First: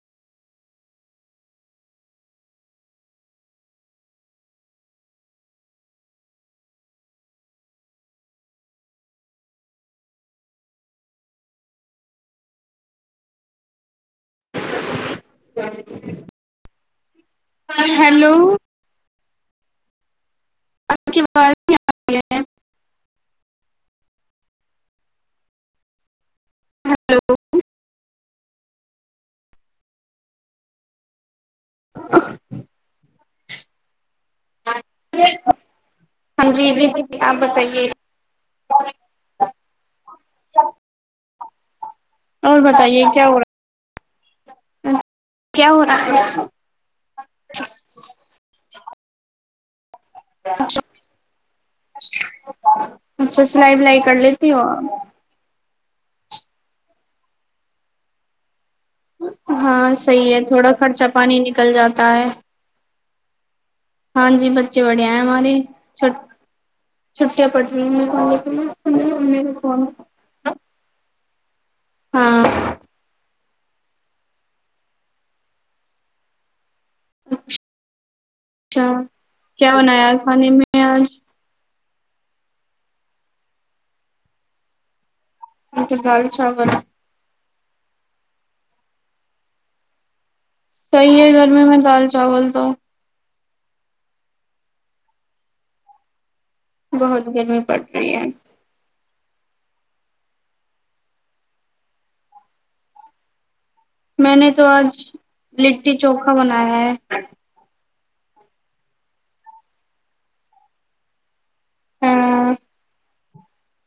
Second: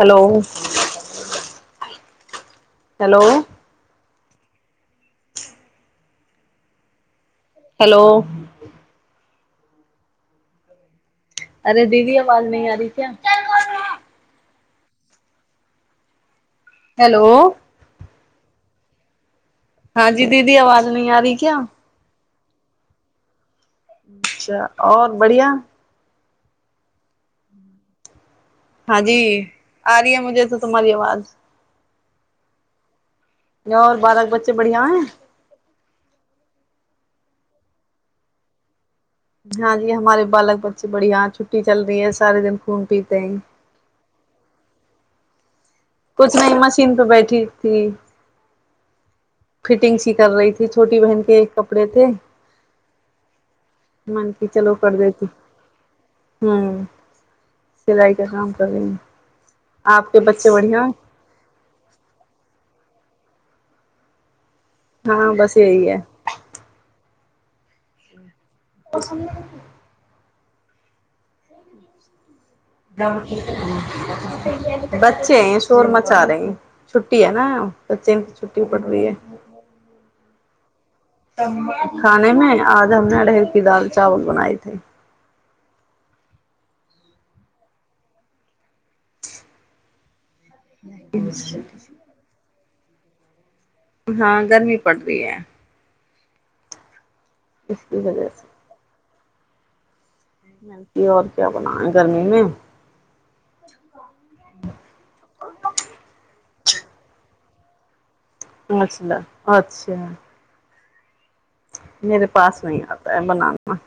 hello hello hello अरे दीदी आवाज न आ री क्या जा छै हेलो हेलो हँ जी दी दीदी आवाज नहि आ री क्या हठ अच्छा आओर बढ़िआ हेलो हँ जी आ रीै मुझे त तुम्ही आवाज [unintelligible] नहि ओर बाद ह जी जी आ बताइए हँ जी हमारे बालक बच्चे बड़ी हा छटी कि चल है सारे दिन और खून बताइए पीते क्या हो है रहा है क्या हो रहा है कछ नहि मशीन पे बैठी फटिंग सी कर रही छोटी बहन के कपड़े थे अच्छा सिलाई विलाई कर मन की लेती हो चलो कर आप देती ह सिलाइ क काम कर रही हैं हँ आपके सही है बच्चे थोड़ा बढ़िया खर्चा पानी निकल जाता है हँ जी ब जी बढ़िया है हाँ मोनी बस यही है छ छुट पट ओ सु हँ बच्चे शोर मचा रहे हैं छुट्टी है ने बच्चे छुटी पढ़ रही है ह [inaudible] खाने मे आज हम ने अढ़ेर की दाल चावल बनाये थे त त दाल चावल सही है गर्मी मे दाल चावल तो हँ गर्मी पड़ री है बहुत गर्मी इसकी पड़ती है वजह से और क्या बनाये गर्मी मे मैने तो आज लिट्टी चोखा बनाय है अचछा अच्छा मेेेरे हाँ पास नहीं आता है बनाना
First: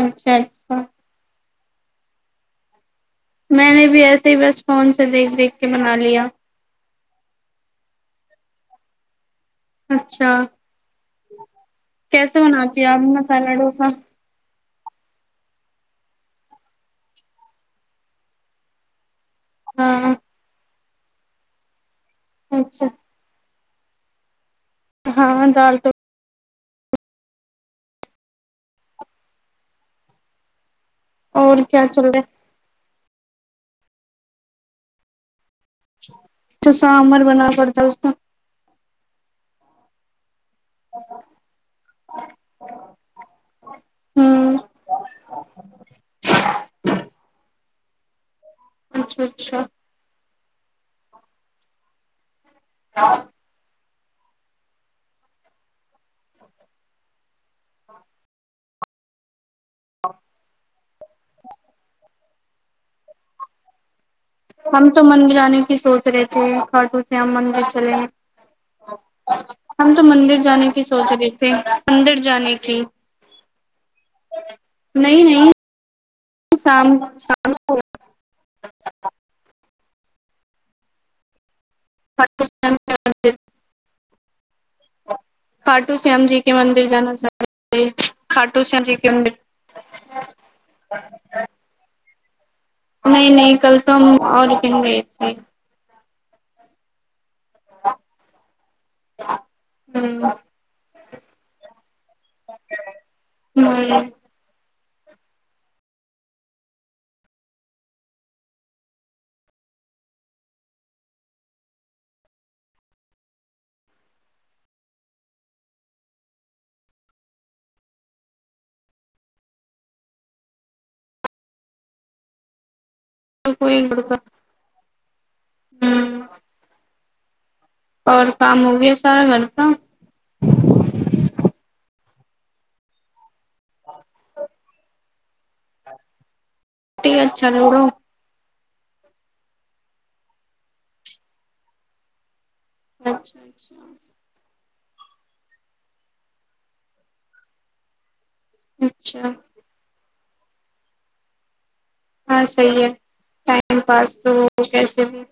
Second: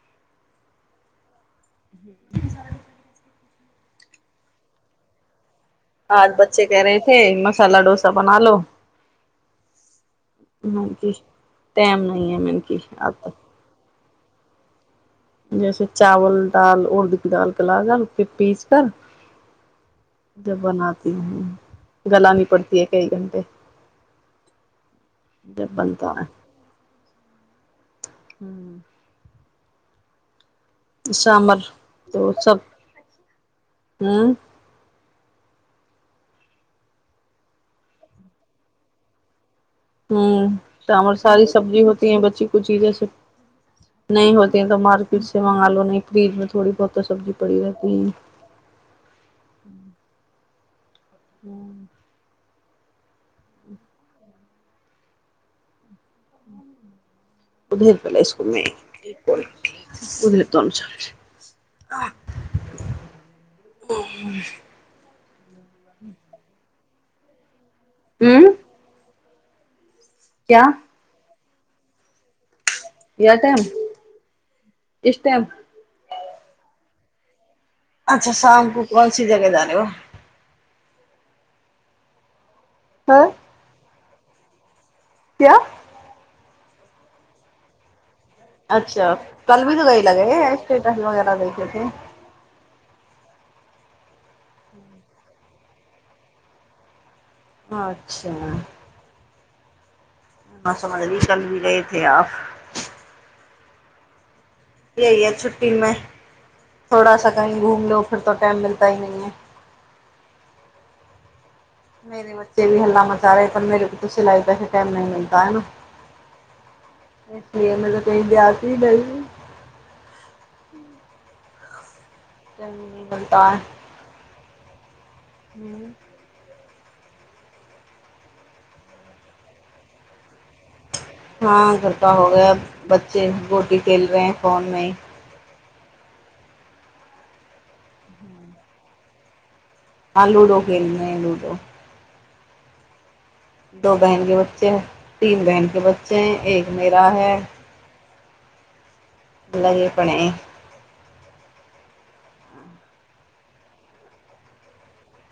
अच्छा अच्छा ह [inaudible] मैने भी ऐसे ही बस फोन से देख ली आज बच्चे कह रहेै हैं ऐ मसला डोसा बना लो हुँ अच्छा मैंने कि टाइम नहीं है कैसे मैंने बना कि छियै आ आज तक मसाला डोसा जैसे चावल दाल उर्द क दालके लागल फेर पीस कर हाँ जे बना ती हुँ ह गलानी पड़ती है अच्छा कई घंटे हाँ जब दाल तो बनता है हुँ सामर और क्या चल रहा है तऽ सब हुँ चुसआमर बना पड़ता है उसको हुँ ते हमर सारी सब्जी होती है बच्ची कूची जैसे नहीं होती हम्म है तऽ मार्केट से मंगा लो नहि फ्रिज मे थोड़ी बहुत सब्जी पड़ी रहती है अच्छा अच्छा हुँ ह [inaudible] बधे भेललाक नहिप ओल तन हुँ हम तो मन्दिर जााने की सोच रहे थे खाटू श्याम मन्दिर हँ ह हम तो मंन्दिर जाने क सोच रहे मन्दिर जानेके य टाइम किस नहीं टाइम नहीं शाम शाम अच्छा शाम को कोनसी जगह जाने व प हँ [inaudible] खट्टू श्याम जी मन्दिर जान चै अच्छा कल भी तऽ गई लगे ह स्टेटस वगैरह देखेे नहि नहि कल तऽ हम आओरटिन रहए अच्छा हू ह समझली कल भी गएथे आ हू यह य छुटी में थोड़ा सा कही घूम ल फिर तो टाइम मिलता ही नह है मेेर बच्चे भी हल्ला मचा रहे पर मेर को तऽ सिलाई पैसा टाइम नहि मिलता है न इसलि मे त कह ब्यस रह च ब त तो कोई घर का ह आओर काम हो गय सारा घर का हँ घरटा हो गया बच्चे गोटी खेल रहे है फोनमे ही रटी अ चलूड़ो हँ लूडो खेलने हैं लूडो अच्छा अच्छा दो बहन के बच्चे तीन बहन के बच्चे है एक मेरा है अच्छा लगे पने हँ सही ह टाइम पास त कैसे ह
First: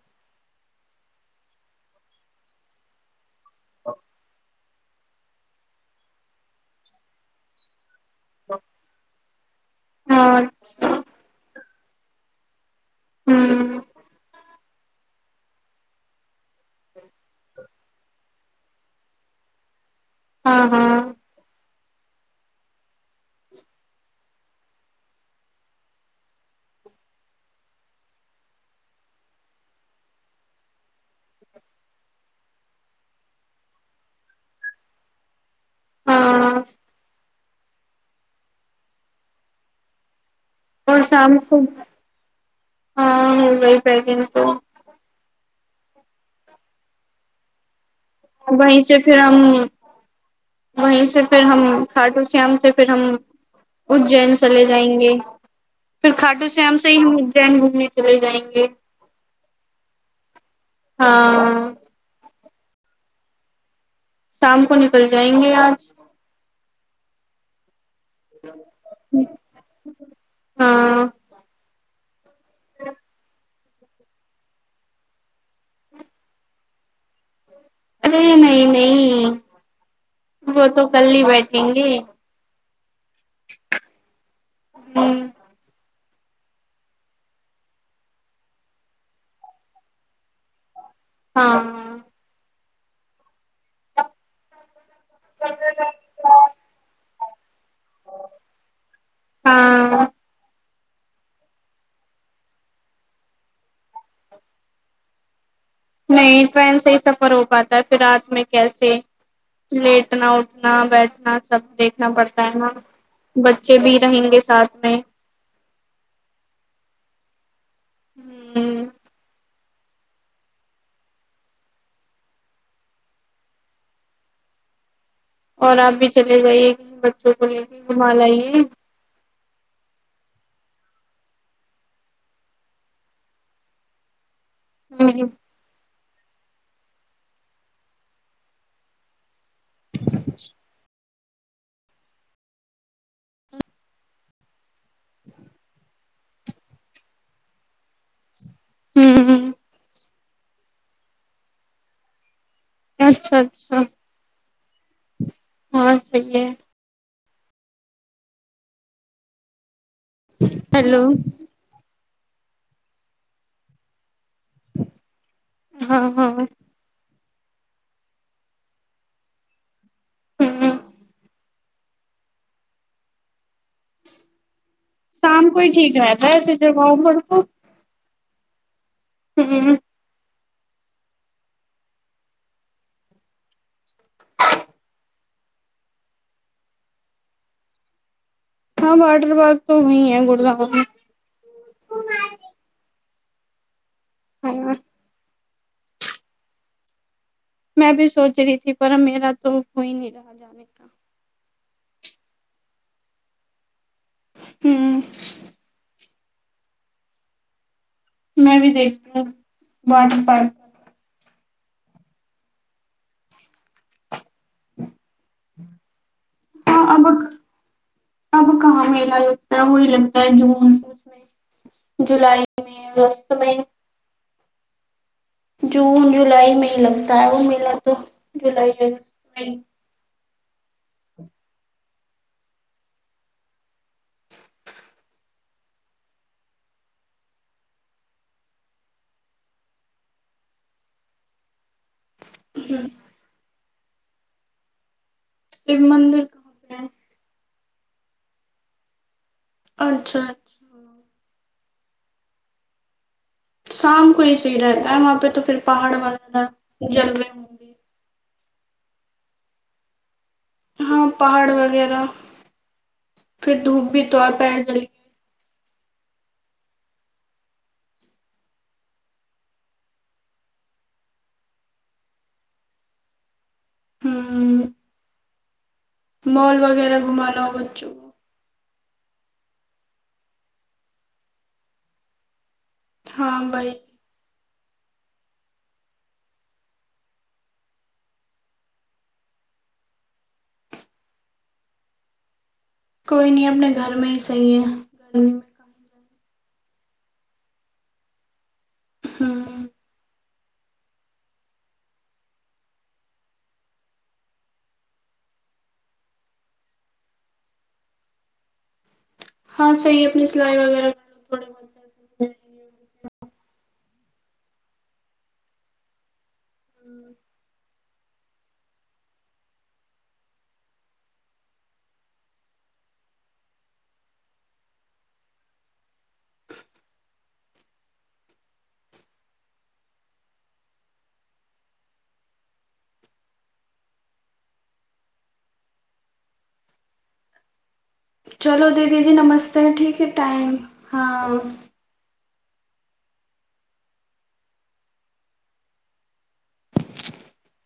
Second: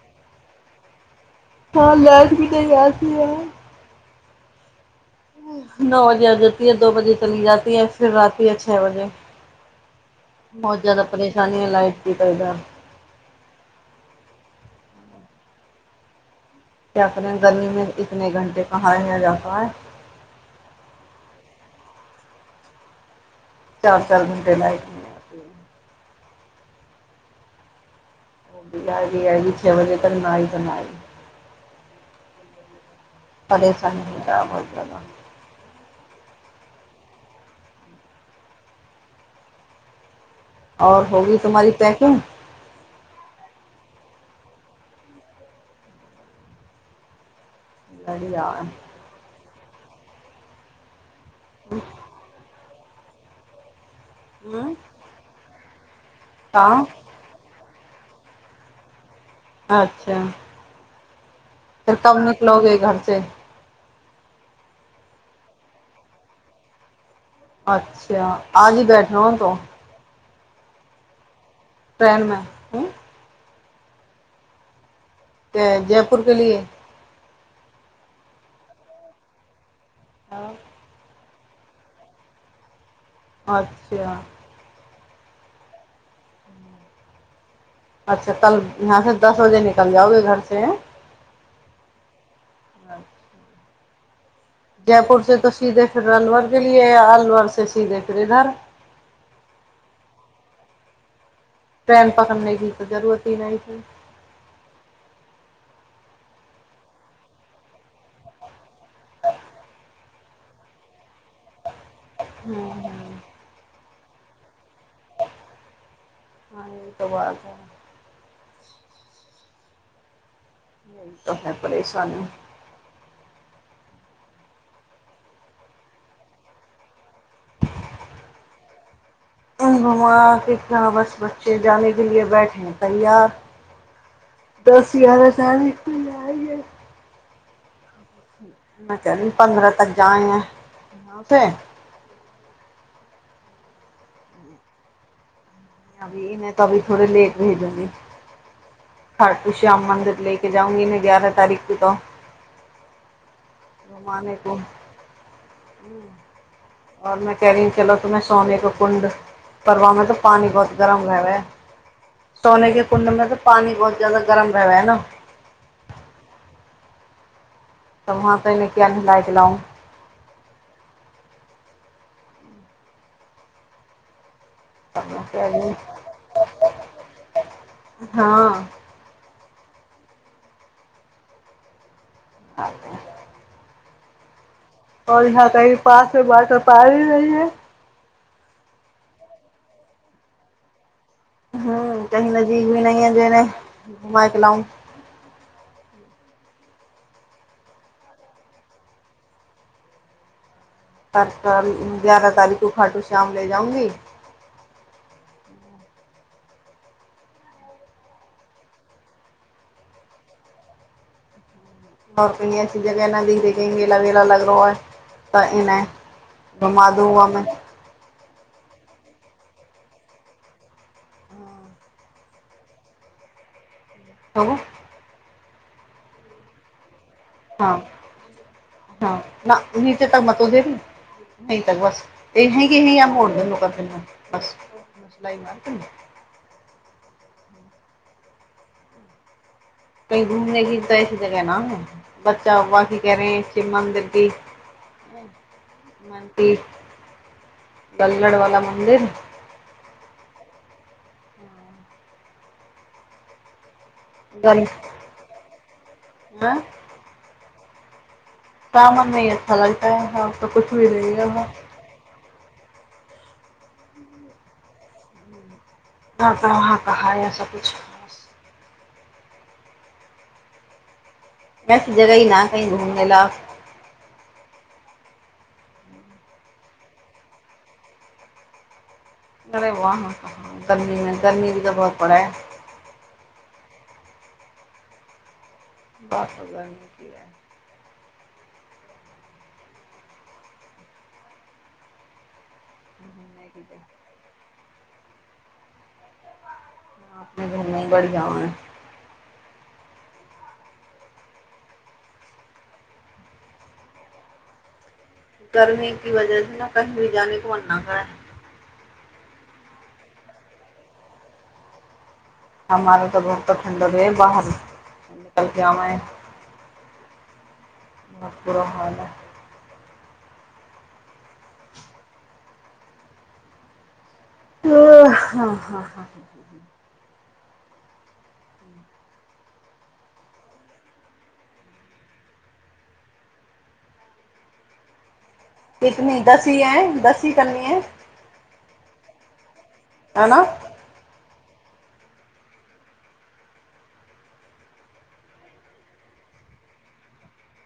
हँ लैस भी तऽ यस य ओ नओ बजे आ जती है दो बजे चली जाती है फिर राति य छओ बजे और बहुत ज्याददा परेशानी ह लाइ की करब ह्म क्या करे गर्मी मे इतने घंटे कहाँ ल जाता है हँ हँ चार चार घंटे लागक च बजे त नइ तना परेशानी हो जा अ बोलऽ ह आओर और होगी शाम को तुम्हारी पैकिंग हँ पेकिंग तो बढ़िया है वहि से फेर हम वही से फेर हम खाटू श्याम से फेर हम उज्जैन चले हम्म, जाएंगे फिर खाटू श्याम कहाँ से ही हम उज्जैन घुमे चले जाएंगे अच्छा हँ फेर कब लोेगे घर पे शाम को निकल जाएंगे आज अच्छा अच्छा आग ही बैठ रह ह तो हाँ ट्रेन में हूँ तऽ जयपुर के लिए नहि नहि नहि वो तो कल ही बैठ बेढेंगे अच्छा हँ अच्छा कल यहाँ से दस बजे निकल जाओगे घर से हँ अचछा जयपुर से तो सीधे फिर रनवर के लिए या [unintelligible] स श्रीद फ्रेधार हाँ ट्रेन पकड़ने क तऽ जरूरत ही नहि की नहि ट्रेन से सफर हो पाता है फेर रात मे कैसे लेटना उठना बैठना सब देख देखना पड़ता है हम्म, न बच्चे भी रहंगे साथ में हँ ई त बात है हू यहि तो है परेशान आऔर आप भी चलै जाइए कि बच्चो को लेके घुमा लइए घुमा क कहाँ बस बच्चे जाे के लि बैठे है तैयार दस गारह हूँ सने चली पन्द्रह तक जाय छै [unintelligible] अभी इने तऽभी थोड़े लेट भेजी खरकू श्याम मन्दिर ल जाउगी ने ग्यारह तारखके त अच्छा अच्छा हँ सहीएै औ मैं क रही ह चलो त मैं स्वामी क कु्ड परवमे तऽ पानि बहुत गर्म हेलो होबै सोने के कुण्ड मे तऽ पानि बहुत ज जाददा गरम रहबै ने हँ हँ तब वहाँ पहिल किया नलाायके लहु ह तब मैं कह शाम को रही ही ठीक हूँ रहता ह सधरबउ घरक हँ हू आ तै ह औ यहाँ कही पास मे बाटर पार ही रह है हँ वाटर पार्क त वही है गुरदाावुरमे ह कहि नजीब भी नहि ने घुमायके ल हाँ में भी सोच रही थी पर मेरा त होइ न रह जाान तरकाराली गगारह तारीख को घाटू शाम ले जाउगी ह्म में भी देखती ह बात पार आओरनी असी जगह ए नहि देखे की गेला वेला लग तऽ इ हाँ घुमा अब दोवमे अब काम हेल लगता है वी लगता है जून उसमे जुलाई मे अगस्त मे ह जून जुलाई मे ही लग क उ मिल हँ तो जुलाई ज त मत देब ने अ त बस अह कि अह य मोड़ दन कर दनो बस सिलई मार दने कही घूमने गिर तऽ ऐसी जगह ह नाम ने बच्चा ब की क रहे चिमन्दिदु शिव म मंदिर कहाँ पे है बल्लड़ वाला मन्दिर अच्छा शाम को ऐसे सी गल रहता है वहाँ पे तो फिर पहाड़ बना हाँ जलबे हगे [unintelligible] हँ नहीं है वहाँ पहाड़ वगैरह फिर धूप भी तो आता है पैर जाइए घरप वहाँ कहा यए सभकछु वैस जगह ही ना कहीं घूमने ला हं मॉल वगैरह घुमा लाओ बच्चो गरे बआ व कह गर्मीमे गर्मी भी तऽ बहुत पड़ै हइ हँ वही दस हजार निक कोइ नहिं घूमने की अपने तो घरमे ही सही है कर अपने घरमे बढ़ियां है हं गर्मी क वजह से ने कही भी जााने को मन ना करत हँ सही अपनी सिलई वगैरह कर थोड़े बहुत भी हमर जाएंगे तऽ बहु ठंडक रहय बाहर निकल क मे ह [inaudible] भ पुर रहलए आ हँ ह ह कतनी दस ह है दस ह करनी है हेलो दीदी जी नमस्त चल ठीक ह है ना टाइम हँ [unintelligible]